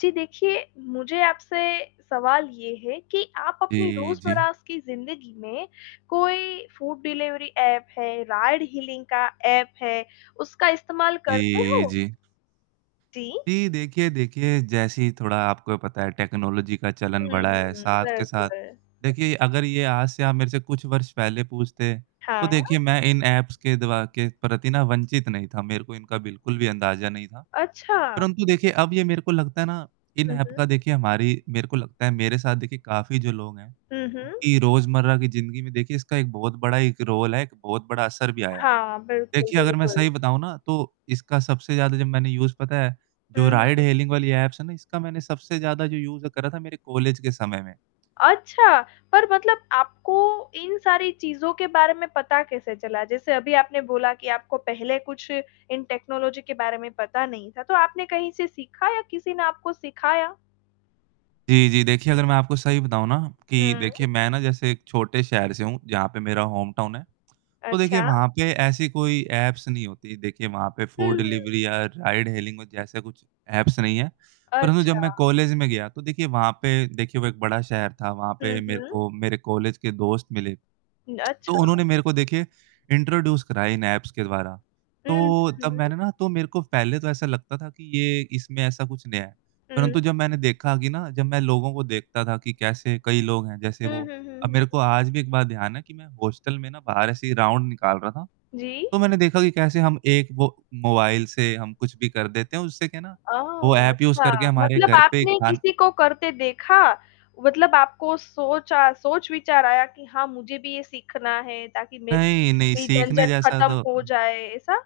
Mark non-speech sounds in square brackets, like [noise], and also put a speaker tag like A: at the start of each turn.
A: जी देखिए, मुझे आपसे सवाल ये है कि आप अपनी
B: जी, जी।
A: रोज़मर्रा की ज़िंदगी में कोई फूड डिलिवरी ऐप है, राइड-हेलिंग का ऐप है, उसका इस्तेमाल करते
B: जी,
A: हो?
B: जी।
A: जी।
B: जी, देखिए, देखिए जैसे ही थोड़ा आपको भी पता है टेक्नोलॉजी का चलन बढ़ा है,
A: हुँ,
B: साथ के साथ
A: बिल्कुल।
B: देखिए अगर ये आज से आप मेरे से कुछ वर्ष पहले पूछते, तो
A: हाँ।
B: देखिए मैं इन ऐप्स के द्व के प्रति न वंचित नहीं था। मेरे को इनका बिल्कुल भी अंदाज़ा नहीं था।
A: अच्छा।
B: परंतु देखिए अब ये मेरे को लगता है न, इन
A: हुँ,
B: ऐप का
A: हुँ।
B: देखिए हमारी मेरे को लगता है मेरे साथ देखिए काफ़ी जो लोग हैं,
A: हुँ, हुँ।
B: उनकी रोज़मर्रा की ज़िंदगी में देखिए इसका एक बहुत बड़ा एक रोल है, एक बहुत बड़ा असर भी आया है।
A: हाँ। बिल्कुल,
B: देखिए अगर मैं
A: बिल्कुल।
B: सही बताऊँ न, तो इसका सबसे ज़्यादा जब मैंने यूज़ पता है जो
A: हुँ, हुँ।
B: राइड-हेलिंग वाली ऐप्स है न, इसका मैंने सबसे ज़्यादा जो यूज़ करा था मेरे कॉलेज के समय में।
A: अच्छा, पर मतलब आपको इन सारी चीज़ों के बारे में पता कैसे चला, जैसे अभी आपने बोला कि आपको पहले कुछ इन टेक्नोलॉजी के बारे में पता नहीं था? तो आपने कहीं से सीखा या किसी ने आपको सिखाया?
B: जी, जी। देखिए अगर मैं आपको सही बताऊँ न कि
A: हुँ।
B: देखिए मैं न जैसे एक छोटे शहर से हूँ, जहाँ पे मेरा होमटाउन है। तो देखिए
A: अच्छा।
B: वहाँ पे ऐसी कोई ऐप्स नहीं होतीं, देखिए वहाँ पे फूड
A: हुँ।
B: डिलिवरी या राइड-हेलिंग हो जैसे कुछ ऐप्स नहीं हैं। परंतु जब मैं
A: अच्छा।
B: कॉलेज में गया, तो देखिए वहाँ पे देखिए वो एक बड़ा शहर था। वहाँ
A: हुँ,
B: पे मेरे
A: हुँ।
B: को मेरे कॉलेज के दोस्त मिले,
A: न
B: [clicks tongue] तो
A: अच्छा।
B: उन्होंने मेरे को देखिए इंट्रोड्यूस करा इन ऐप्स के द्वारा,
A: हुँ,
B: तो तब
A: हुँ।
B: मैंने न तो मेरे को पहले तो ऐसा लगता था कि ये इसमें ऐसा कुछ नया है। परंतु
A: हुँ।
B: जब मैंने देखा कि न, जब मैं लोगों को देखता था कि कैसे कई लोग हैं, जैसे
A: हुँ,
B: वो
A: हुँ, हुँ,
B: अब
A: हुँ।
B: मेरे को आज भी एक बार ध्यान है कि मैं हॉस्टल में न बाहर ऐसे ही राउंड निकाल रहा था।
A: जी।
B: तो मैंने देखा कि कैसे हम एक वो मोबाइल से हम कुछ भी कर देते हैं, उससे क्या है न, वो
A: ओह!
B: ऐप यूज़
A: अच्छा
B: करके हमारे
A: मतलब
B: घर पे
A: आपने
B: खान
A: किसी को करते देखा। मतलब आपको सोचा अ, सोच-विचार आया कि हाँ मुझे भी ये सीखना है ताकि मेरी
B: नहीं, नहीं
A: भी
B: सीखने
A: झंझट
B: जैसा
A: खत्म हो
B: तो
A: जाए, ऐसा?